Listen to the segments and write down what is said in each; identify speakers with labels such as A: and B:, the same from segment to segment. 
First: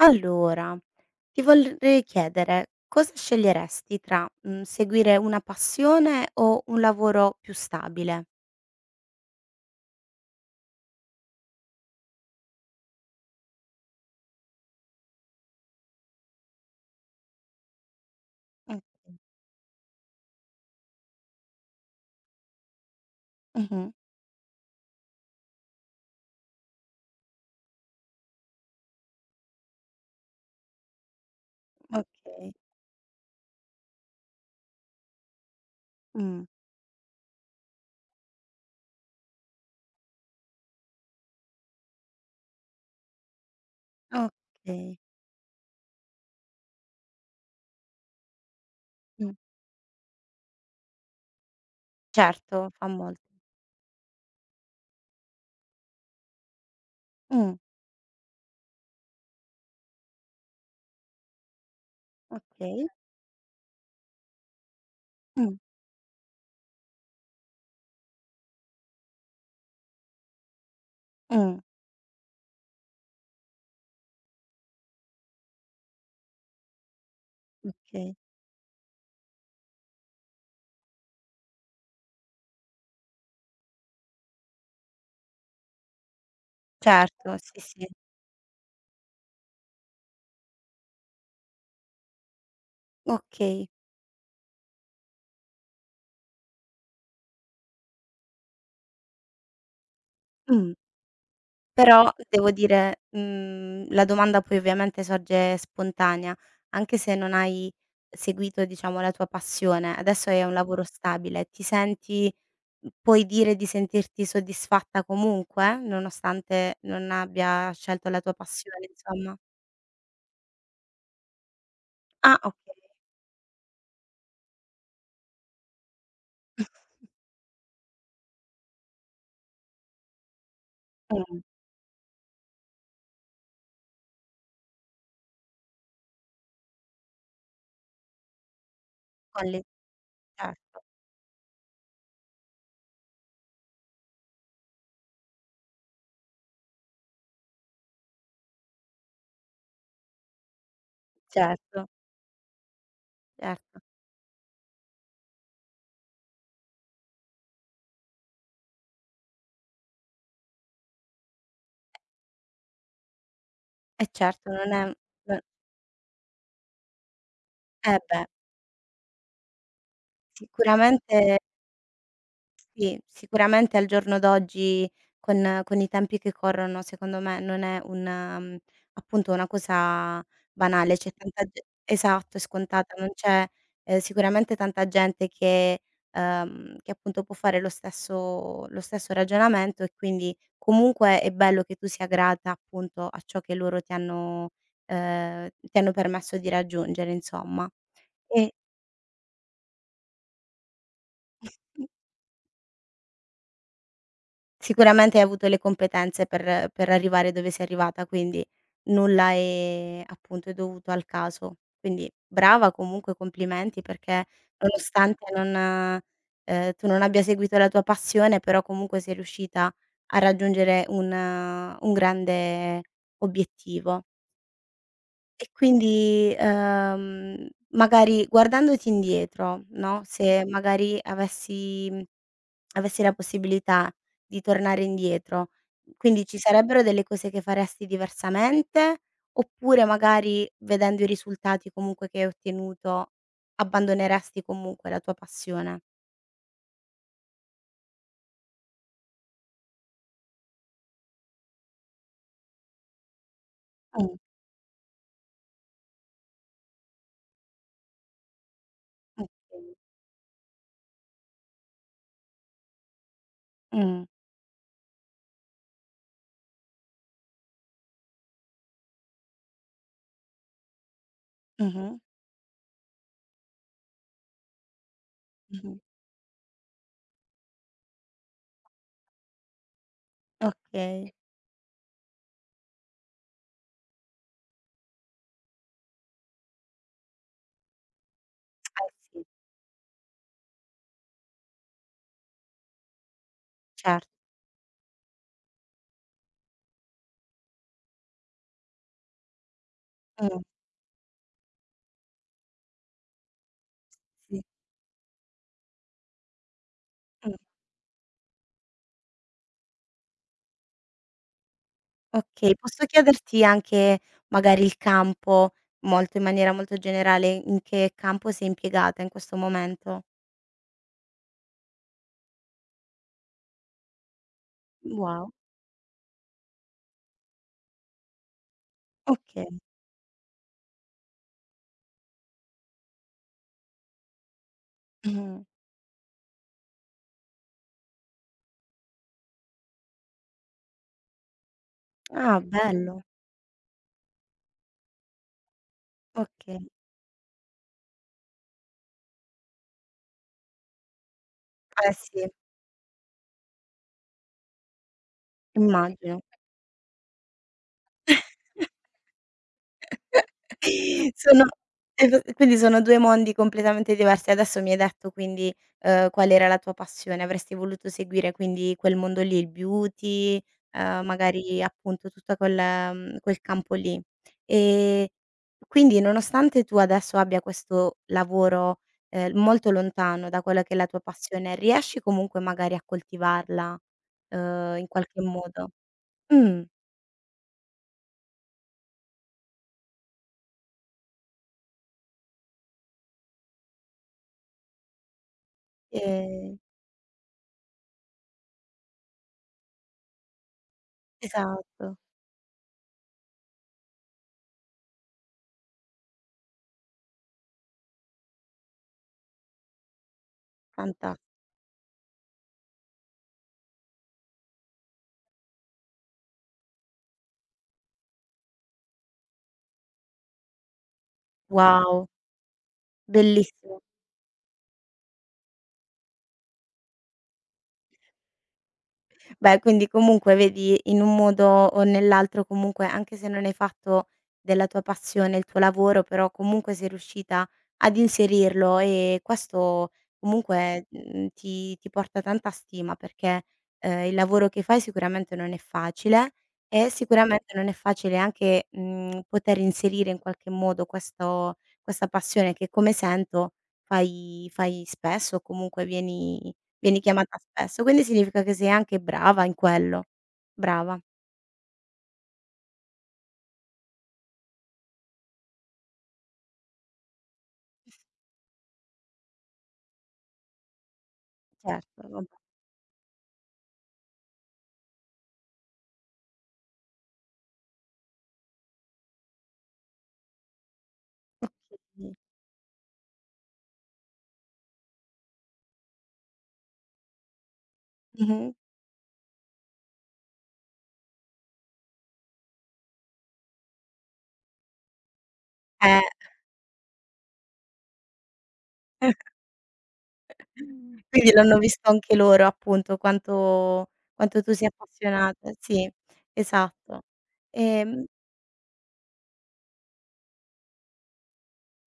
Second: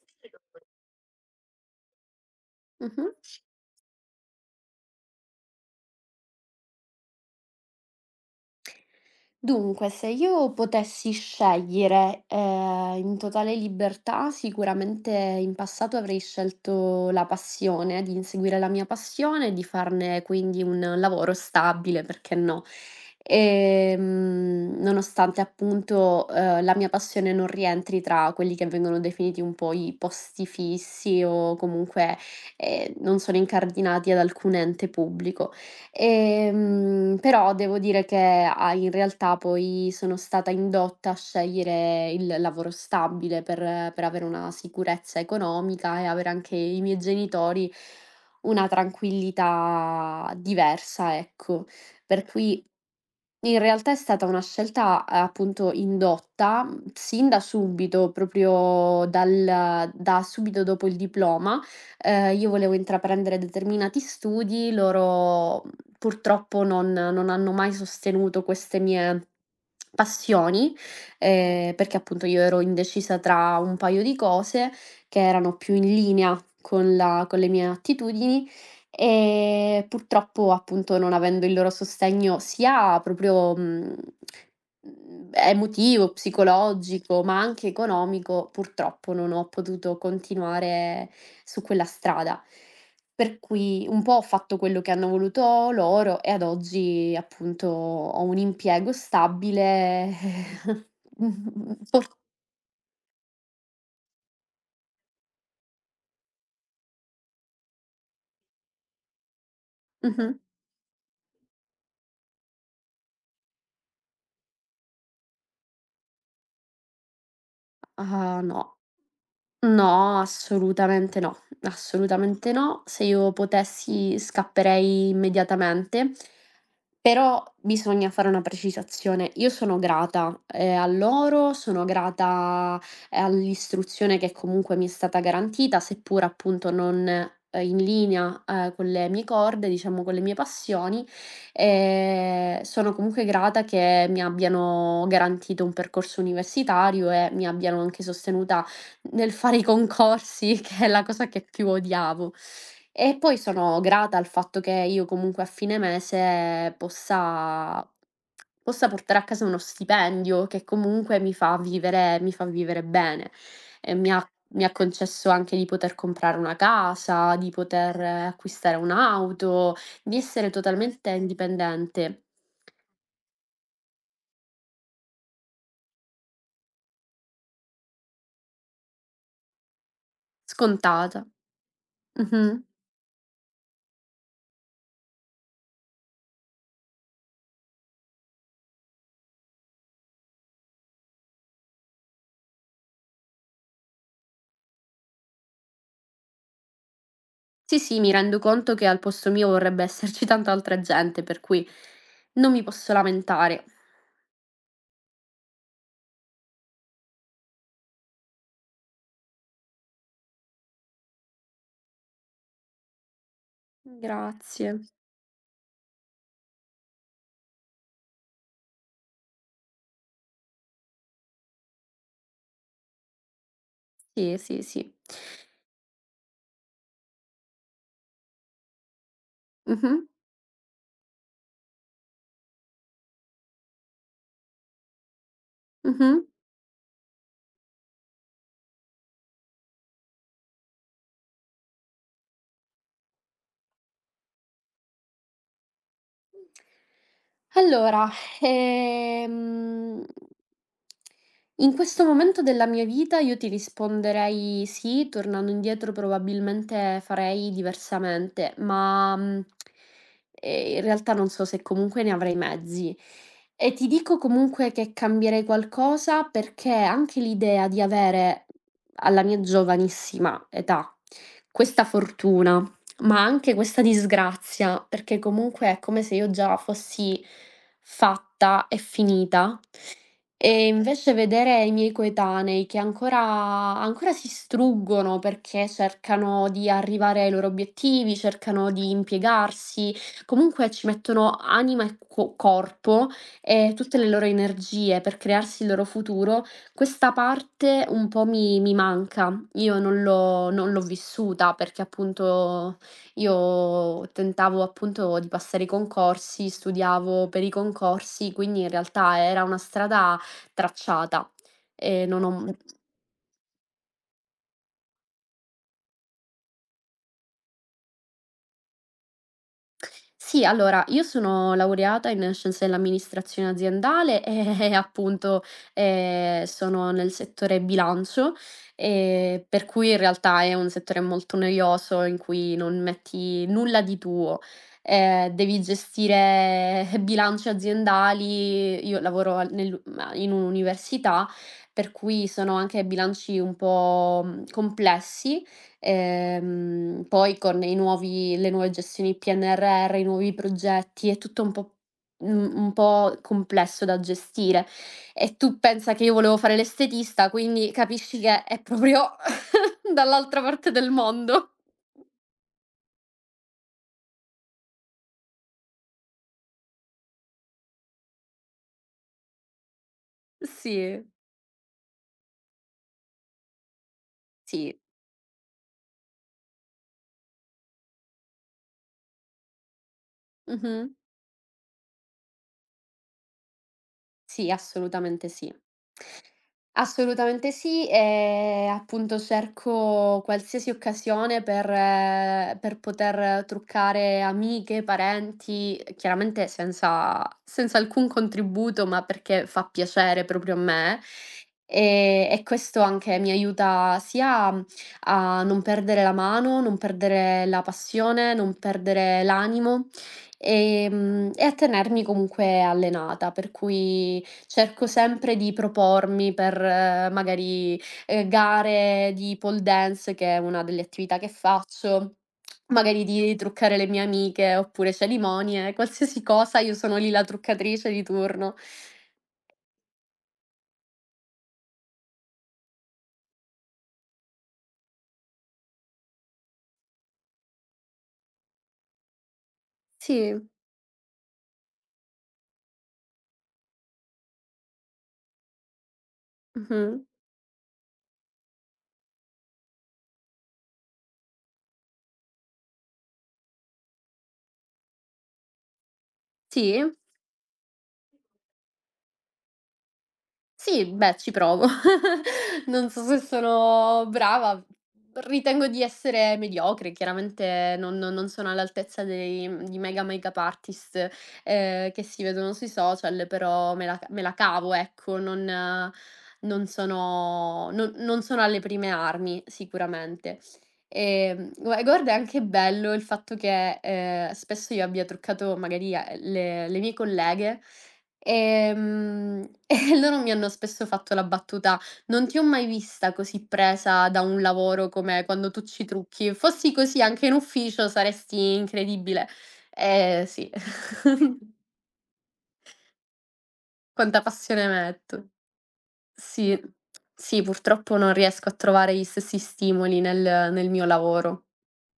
A: Allora, ti vorrei chiedere cosa
B: Mh-mh.
A: sceglieresti tra, seguire una passione o un lavoro più stabile?
B: Dunque, se io potessi scegliere, in totale libertà, sicuramente in passato avrei scelto la passione, di inseguire la mia
A: Mh.
B: passione e di farne quindi un lavoro stabile, perché no.
A: Mh-mh.
B: Nonostante appunto, la mia passione non rientri tra quelli che vengono definiti un po' i posti fissi o comunque,
A: Okay.
B: non sono incardinati ad alcun ente pubblico.
A: Mh.
B: Però devo dire che, a in realtà poi sono stata indotta a scegliere il lavoro stabile per avere una
A: Okay.
B: sicurezza economica e avere anche i miei genitori una
A: Mh.
B: tranquillità diversa, ecco. Per
A: Certo,
B: cui
A: fa molto.
B: in realtà è stata una scelta, appunto, indotta, sin da
A: Mh.
B: subito, proprio dal da subito dopo il diploma. Io volevo
A: Okay.
B: intraprendere determinati studi,
A: Mh.
B: loro, purtroppo non hanno mai sostenuto queste mie passioni,
A: Mh.
B: perché appunto io ero indecisa tra un paio di cose che erano più in linea con la con le mie
A: Okay.
B: attitudini. Purtroppo appunto non avendo il loro sostegno sia proprio, emotivo, psicologico,
A: Certo,
B: ma
A: sì,
B: anche
A: sì.
B: economico, purtroppo non ho potuto continuare su quella strada. Per
A: Okay.
B: cui un po' ho fatto quello che hanno voluto loro e ad oggi appunto ho un impiego stabile
A: Mh.
B: por
A: Però devo dire, la domanda poi ovviamente sorge spontanea, anche se non hai seguito diciamo la tua passione, adesso
B: mh-mh.
A: è un lavoro stabile, ti senti, puoi dire di sentirti soddisfatta comunque, nonostante non abbia scelto la tua
B: Ah no.
A: passione insomma?
B: No, assolutamente no,
A: Ah,
B: assolutamente
A: okay.
B: no. Se io potessi scapperei immediatamente, però bisogna fare una precisazione. Io sono grata, a
A: Mh,
B: loro, sono grata, all'istruzione che comunque mi è stata garantita, seppur appunto non, in linea, con le mie
A: con le
B: corde, diciamo con le mie
A: certo,
B: passioni. Sono comunque grata che mi abbiano garantito un percorso universitario e mi abbiano anche sostenuta nel fare i concorsi, che è la cosa che più
A: certo,
B: odiavo. E poi
A: certo.
B: sono grata al fatto che io comunque a fine mese possa portare a casa uno stipendio che comunque mi fa vivere bene. E
A: Eh certo,
B: mi
A: non
B: ha
A: è
B: concesso
A: non
B: anche di poter comprare una casa, di
A: eh
B: poter
A: beh,
B: acquistare un'auto, di essere totalmente
A: sicuramente
B: indipendente.
A: sì, sicuramente al giorno d'oggi con i tempi che corrono, secondo me non è un appunto una cosa banale, c'è
B: Scontata.
A: tanta ge esatto, è
B: Mh-mh.
A: scontata, non c'è, sicuramente tanta gente che appunto può fare lo stesso ragionamento e quindi comunque è bello che tu sia grata appunto a ciò che loro ti hanno, ti hanno permesso di raggiungere insomma.
B: Sì, sì, mi rendo
A: E
B: conto che al posto mio vorrebbe esserci tanta altra gente, per cui non mi posso lamentare.
A: sicuramente hai avuto le competenze per arrivare dove sei arrivata, quindi nulla è appunto è dovuto al caso. Quindi brava comunque, complimenti perché
B: Grazie.
A: nonostante non, tu non abbia seguito la tua passione, però comunque sei riuscita a raggiungere un grande obiettivo.
B: Sì, sì, sì.
A: E quindi, magari guardandoti indietro,
B: Mh-mh,
A: no, se magari avessi, avessi la possibilità di tornare indietro,
B: mh-mh.
A: quindi ci sarebbero delle cose che faresti diversamente, oppure magari vedendo i risultati comunque che hai ottenuto, abbandoneresti comunque la tua passione?
B: Allora, ehm, in questo momento della mia vita io ti
A: Mh,
B: risponderei sì, tornando indietro probabilmente farei diversamente, ma
A: okay.
B: in realtà non so se comunque ne avrei i mezzi. E ti
A: Mh,
B: dico comunque che cambierei qualcosa perché anche l'idea di avere alla mia giovanissima età questa
A: mh-mh,
B: fortuna. Ma anche questa disgrazia, perché comunque
A: mh-mh.
B: è come se io già fossi fatta e finita e
A: Okay.
B: invece vedere i miei coetanei che ancora si struggono perché cercano di arrivare ai loro obiettivi, cercano di
A: Eh sì,
B: impiegarsi, comunque ci mettono anima e co corpo e tutte
A: certo.
B: le loro energie per crearsi il loro futuro, questa parte un po' mi manca. Io
A: Mh,
B: non l'ho vissuta perché appunto io
A: sì.
B: tentavo appunto di passare i concorsi, studiavo
A: Mh.
B: per i concorsi, quindi in realtà era una strada tracciata. Non ho
A: Okay, posso chiederti anche magari il campo, molto in maniera molto generale, in che campo sei impiegata in questo momento?
B: sì, allora, io sono laureata in scienze dell'amministrazione aziendale e
A: Wow,
B: appunto, sono nel settore bilancio,
A: okay.
B: per cui in realtà è un settore molto noioso in cui non metti nulla di tuo.
A: Mh-mh.
B: Devi gestire bilanci aziendali, io lavoro al nell'u ma in un'università, per cui
A: Ah,
B: sono anche
A: bello.
B: bilanci un po', complessi.
A: Okay.
B: Poi con i nuovi le nuove gestioni PNRR, i nuovi progetti, è tutto un po'
A: Eh sì,
B: un po' complesso da gestire. E tu pensa che io
A: immagino.
B: volevo fare l'estetista, quindi capisci che è proprio dall'altra parte del
A: Sono
B: mondo.
A: e v quindi sono 2 mondi completamente diversi. Adesso mi hai detto quindi, qual era la tua passione. Avresti voluto seguire quindi quel mondo lì, il beauty,
B: Sì,
A: magari appunto tutta quel, quel campo lì.
B: sì.
A: Ehm, quindi nonostante tu adesso abbia questo lavoro, molto lontano da quella che è la
B: Mh-mh.
A: tua passione, riesci comunque magari a coltivarla,
B: Sì,
A: in qualche
B: assolutamente sì.
A: modo? Mh.
B: Assolutamente sì, e appunto cerco qualsiasi occasione per poter truccare amiche, parenti, chiaramente
A: Ehm,
B: senza alcun contributo, ma perché fa piacere proprio a me.
A: esatto,
B: E questo anche mi aiuta sia a non perdere la mano, non perdere la passione, non perdere l'animo,
A: fanta
B: e a tenermi comunque allenata, per cui cerco sempre di propormi per magari, gare di pole dance, che è una delle attività che
A: wow.
B: faccio, magari di truccare
A: Bellissimo.
B: le mie amiche, oppure cerimonie, qualsiasi cosa io sono lì la truccatrice di turno.
A: Beh, quindi comunque vedi in un modo o nell'altro comunque, anche se non hai fatto della tua passione il tuo lavoro, però comunque sei riuscita ad inserirlo e questo
B: Sì,
A: comunque, ti porta tanta stima perché, il lavoro che fai sicuramente non è facile e
B: mh-mh.
A: sicuramente non è facile anche, poter inserire in qualche modo questo questa passione che come sento fai spesso o comunque vieni
B: Sì?
A: vieni chiamata spesso, quindi significa che sei anche brava in quello.
B: Sì,
A: Brava,
B: beh, ci provo. Non so se sono brava, ritengo di essere mediocre, chiaramente non sono all'altezza dei di mega makeup artist, che
A: certo,
B: si
A: vabbè.
B: vedono sui social, però me la cavo, ecco, non non sono non sono alle prime armi sicuramente. Guarda è
A: Okay.
B: anche bello il fatto che, spesso io abbia truccato magari, le mie colleghe.
A: Mh-mh.
B: Ehm, e loro mi hanno spesso fatto la battuta: "Non ti ho mai vista così presa da un lavoro come quando tu ci
A: Eh.
B: trucchi. Fossi così anche in ufficio saresti incredibile". Eh sì,
A: Quindi l'hanno visto anche loro appunto quanto
B: quanta
A: quanto tu
B: passione
A: sia
B: metto.
A: appassionata. Sì,
B: Sì,
A: esatto.
B: sì, purtroppo
A: Ehm,
B: non riesco a trovare gli stessi stimoli nel mio lavoro.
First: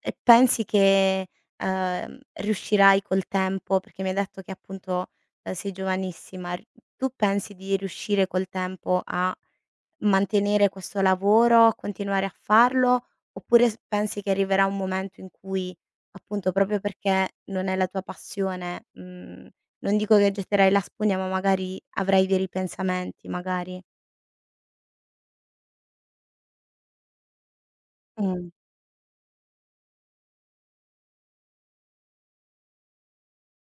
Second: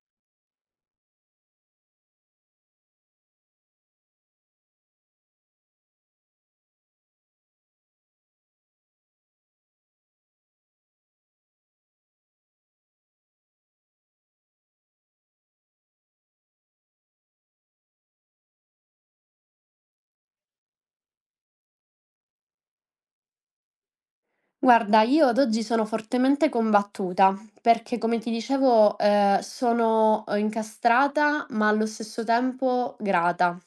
A: e pensi che, riuscirai col tempo perché mi hai detto che appunto, sei giovanissima, r tu pensi di riuscire col tempo a mantenere questo lavoro, continuare a farlo, oppure s pensi che arriverà un momento in cui, appunto, proprio perché non è la tua passione, non dico che getterai la spugna, ma magari avrai dei ripensamenti, magari?
B: Guarda, io ad oggi sono fortemente combattuta perché, come ti
A: Mh,
B: dicevo, sono incastrata ma allo stesso tempo grata.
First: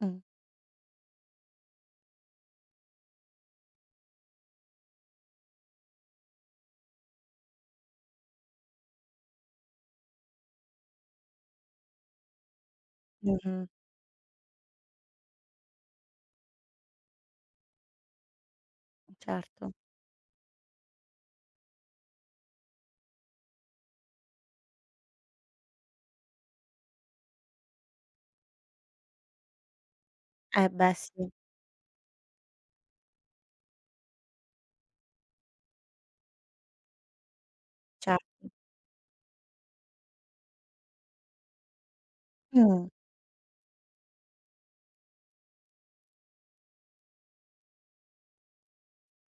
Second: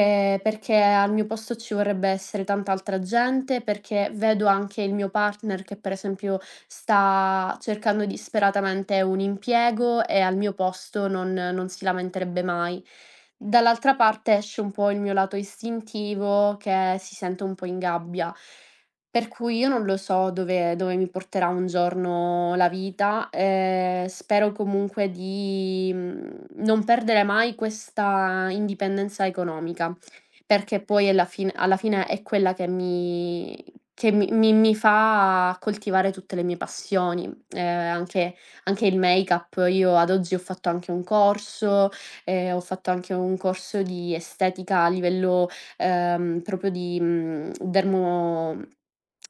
A: mh.
B: Perché al mio posto ci vorrebbe essere tanta altra gente, perché vedo anche il mio partner che, per esempio, sta cercando disperatamente un impiego e al mio posto non, non si lamenterebbe mai.
A: Mh-mh.
B: Dall'altra parte esce un po' il mio lato istintivo che si sente un po' in gabbia. Per cui
A: Certo.
B: io non lo so dove mi porterà un giorno la vita, spero comunque di, non perdere mai questa indipendenza economica,
A: Eh
B: perché
A: beh
B: poi
A: sì,
B: alla fine è quella che mi mi fa coltivare tutte le mie passioni, ehm,
A: cer
B: anche anche il make-up. Io ad oggi ho fatto anche un corso, ho
A: Mh.
B: fatto anche un corso di estetica a livello, proprio di, dermo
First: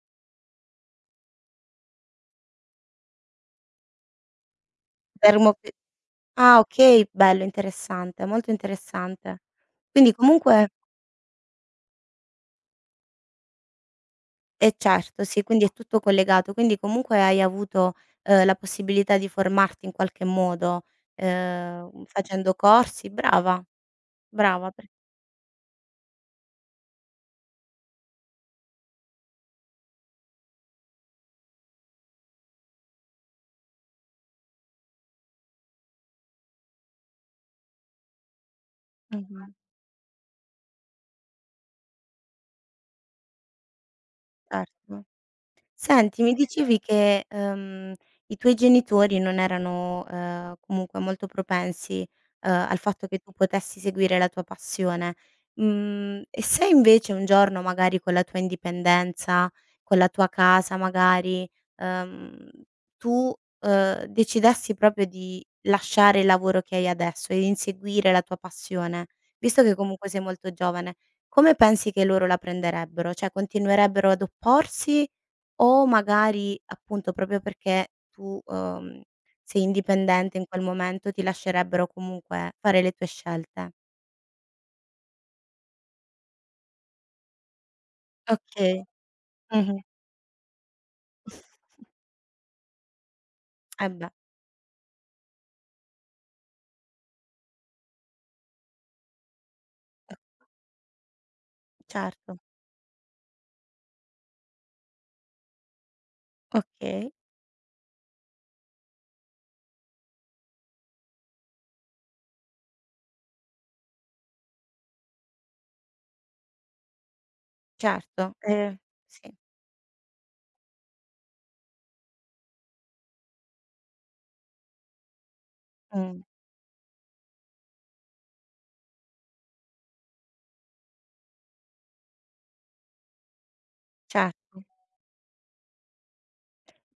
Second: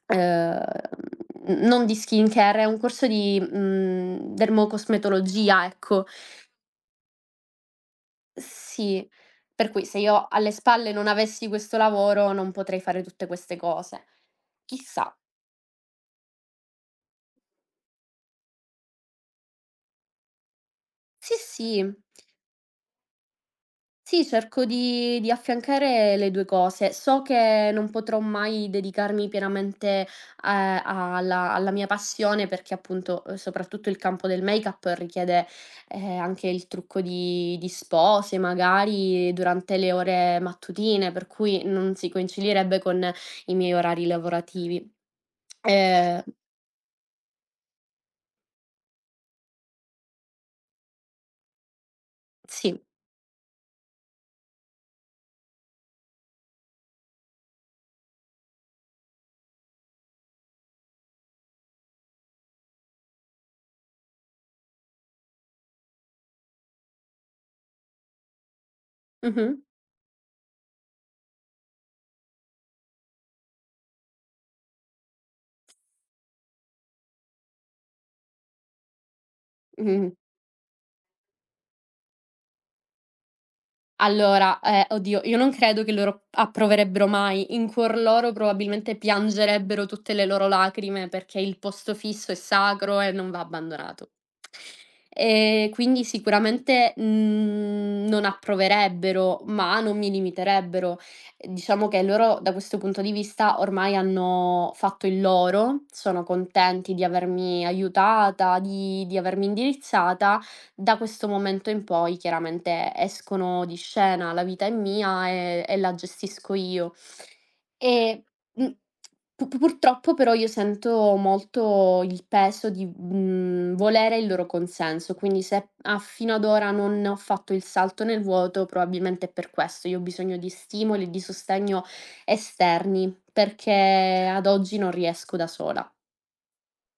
B: ehm, non di skincare, è un corso di,
A: Fermo
B: dermocosmetologia,
A: p
B: ecco.
A: ah okay, bello, interessante, molto
B: Sì,
A: interessante.
B: per cui se
A: Quindi
B: io alle
A: comunque
B: spalle non avessi questo lavoro non potrei fare tutte queste cose.
A: eh
B: Chissà.
A: certo, sì, quindi è tutto collegato. Quindi comunque hai avuto, la possibilità di formarti in qualche modo,
B: Sì, sì.
A: facendo corsi brava,
B: Sì, cerco
A: brava per
B: di affiancare le 2 cose. So che non potrò mai dedicarmi pienamente, alla mia passione perché appunto, soprattutto il campo del make-up richiede, anche il trucco di spose magari
A: Mh-mh.
B: durante le ore mattutine, per cui non si coinciderebbe con i miei orari lavorativi.
A: Certo. Senti,
B: Ehm,
A: mi dicevi che, i tuoi genitori non erano, comunque molto propensi, al
B: sì.
A: fatto che tu potessi seguire la tua passione. E se invece un giorno magari con la tua indipendenza, con la tua casa magari, ehm, tu, decidessi proprio di lasciare il lavoro che hai adesso e di inseguire la tua passione,
B: Mh-mh.
A: visto che comunque sei molto giovane, come pensi che loro la prenderebbero? Cioè continuerebbero ad opporsi o magari, appunto, proprio perché tu, sei indipendente in quel momento, ti lascerebbero comunque fare le tue scelte.
B: Allora, oddio, io non credo che loro approverebbero mai. In cuor loro
A: Okay.
B: probabilmente
A: Mh-mh.
B: piangerebbero tutte le loro lacrime, perché il posto fisso è sacro e non va
A: Eh beh,
B: abbandonato. Quindi sicuramente, non approverebbero, ma non mi limiterebbero. Diciamo che
A: certo.
B: loro da questo punto di vista ormai hanno fatto il loro, sono contenti di
A: Okay,
B: avermi aiutata, di avermi indirizzata da questo momento in poi chiaramente escono di scena, la vita è mia e la gestisco io. E,
A: certo.
B: mhmm,
A: Sì,
B: purtroppo però io sento molto il peso di, volere il loro consenso, quindi se a
A: mh,
B: fino ad ora non ho fatto il salto nel vuoto probabilmente è per questo. Io ho bisogno di stimoli e di sostegno esterni, perché
A: cer
B: ad oggi non riesco da sola.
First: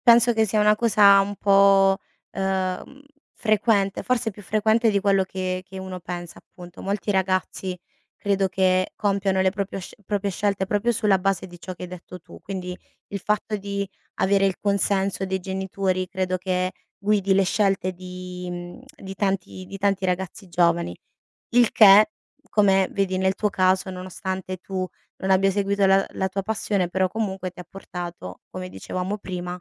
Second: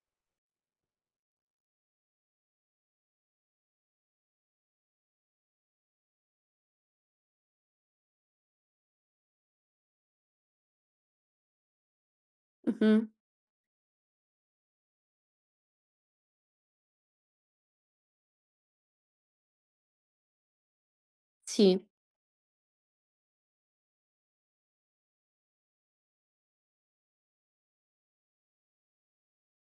A: penso che sia una cosa un po', uhm, frequente, forse più frequente di quello che uno pensa appunto. Molti ragazzi credo che compiano le proprio sc proprie scelte proprio sulla base di ciò che hai detto tu, quindi
B: Mh-mh.
A: il fatto di avere il consenso dei genitori credo che guidi le scelte di di tanti ragazzi giovani. Il
B: Sì.
A: che, come vedi nel tuo caso, nonostante tu non abbia seguito la tua passione, però comunque ti ha portato, come dicevamo prima,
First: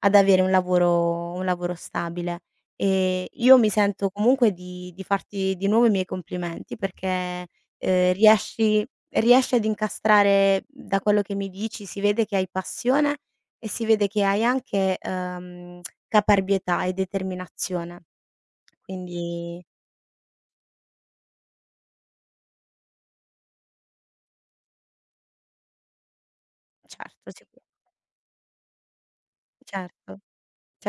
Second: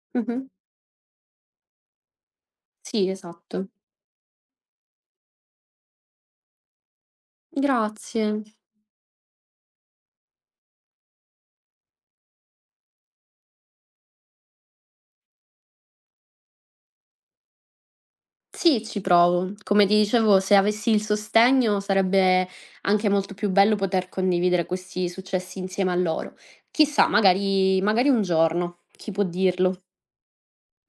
A: ad avere
B: Mh-mh.
A: un lavoro stabile.
B: Sì,
A: Io mi
B: esatto.
A: sento comunque di farti di nuovo i miei complimenti perché,
B: Grazie.
A: riesci riesci ad incastrare da quello che mi dici, si vede che hai passione e si vede che hai anche, caparbietà e determinazione.
B: Sì, ci provo.
A: Quindi
B: Come ti dicevo, se avessi il sostegno sarebbe anche molto più bello poter condividere questi successi insieme a loro. Chissà,
A: certo, sicu
B: magari, magari un giorno, chi può dirlo?
A: certo.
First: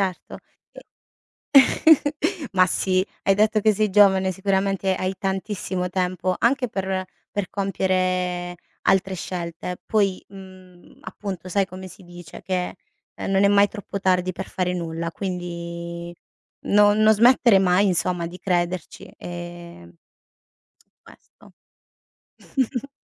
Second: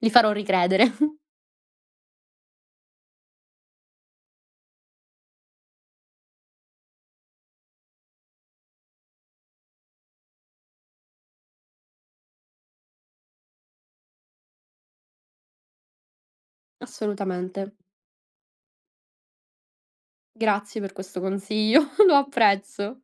B: Li farò
A: E
B: ricredere.
A: ma sì, hai detto che sei giovane, sicuramente hai tantissimo tempo anche per compiere altre scelte. Poi, appunto sai come si dice che, non è mai troppo tardi per fare nulla, quindi no non smettere
B: Assolutamente.
A: mai insomma di crederci,
B: Grazie per questo
A: questo.
B: consiglio, lo apprezzo.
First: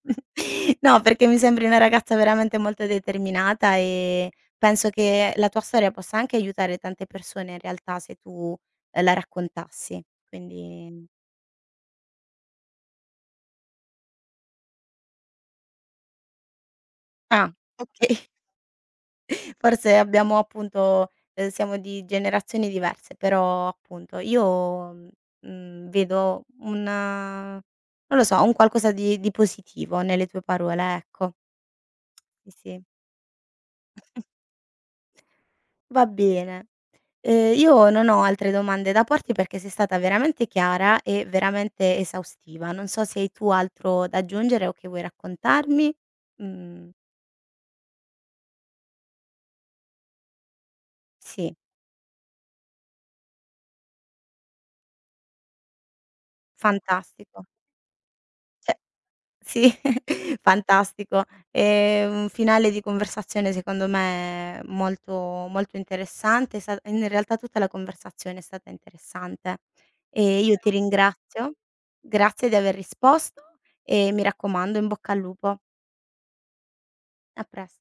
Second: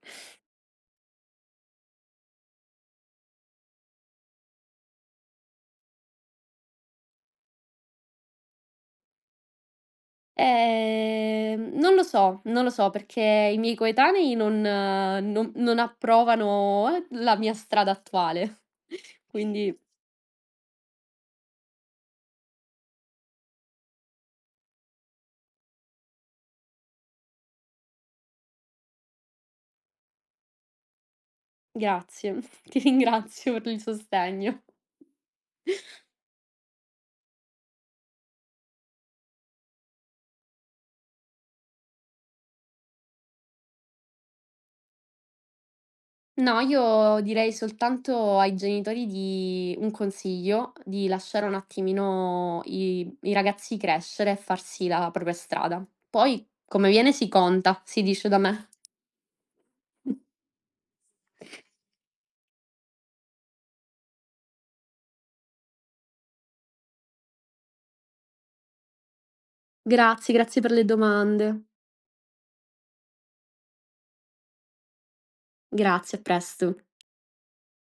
A: No, perché mi sembri una ragazza veramente molto determinata e penso che la tua storia possa anche aiutare tante persone in realtà se tu, la raccontassi. Quindi
B: Non lo so, non lo so perché i miei coetanei non, non- non approvano la
A: ah,
B: mia strada
A: okay.
B: attuale. Quindi
A: Forse abbiamo appunto siamo di generazioni diverse, però appunto io, vedo una non lo so, un qualcosa di positivo nelle tue parole, ecco.
B: grazie,
A: Sì,
B: ti
A: sì.
B: ringrazio per il sostegno.
A: Va bene. Io non ho altre domande da porti perché sei stata veramente chiara e veramente esaustiva. Non so se hai tu altro da aggiungere o che vuoi raccontarmi.
B: No,
A: Mhmm,
B: io direi soltanto ai genitori di un consiglio, di lasciare un
A: sì,
B: attimino i ragazzi crescere e farsi la propria strada. Poi come viene si
A: fantastico.
B: conta, si dice da me.
A: Cioè sì, fantastico. Un finale di conversazione secondo me molto interessante. È sta in realtà tutta la conversazione è stata interessante.
B: Grazie,
A: E io
B: grazie
A: ti
B: per le
A: ringrazio.
B: domande.
A: Grazie di aver risposto e mi raccomando in bocca al lupo.
B: Grazie, a presto.
A: A pres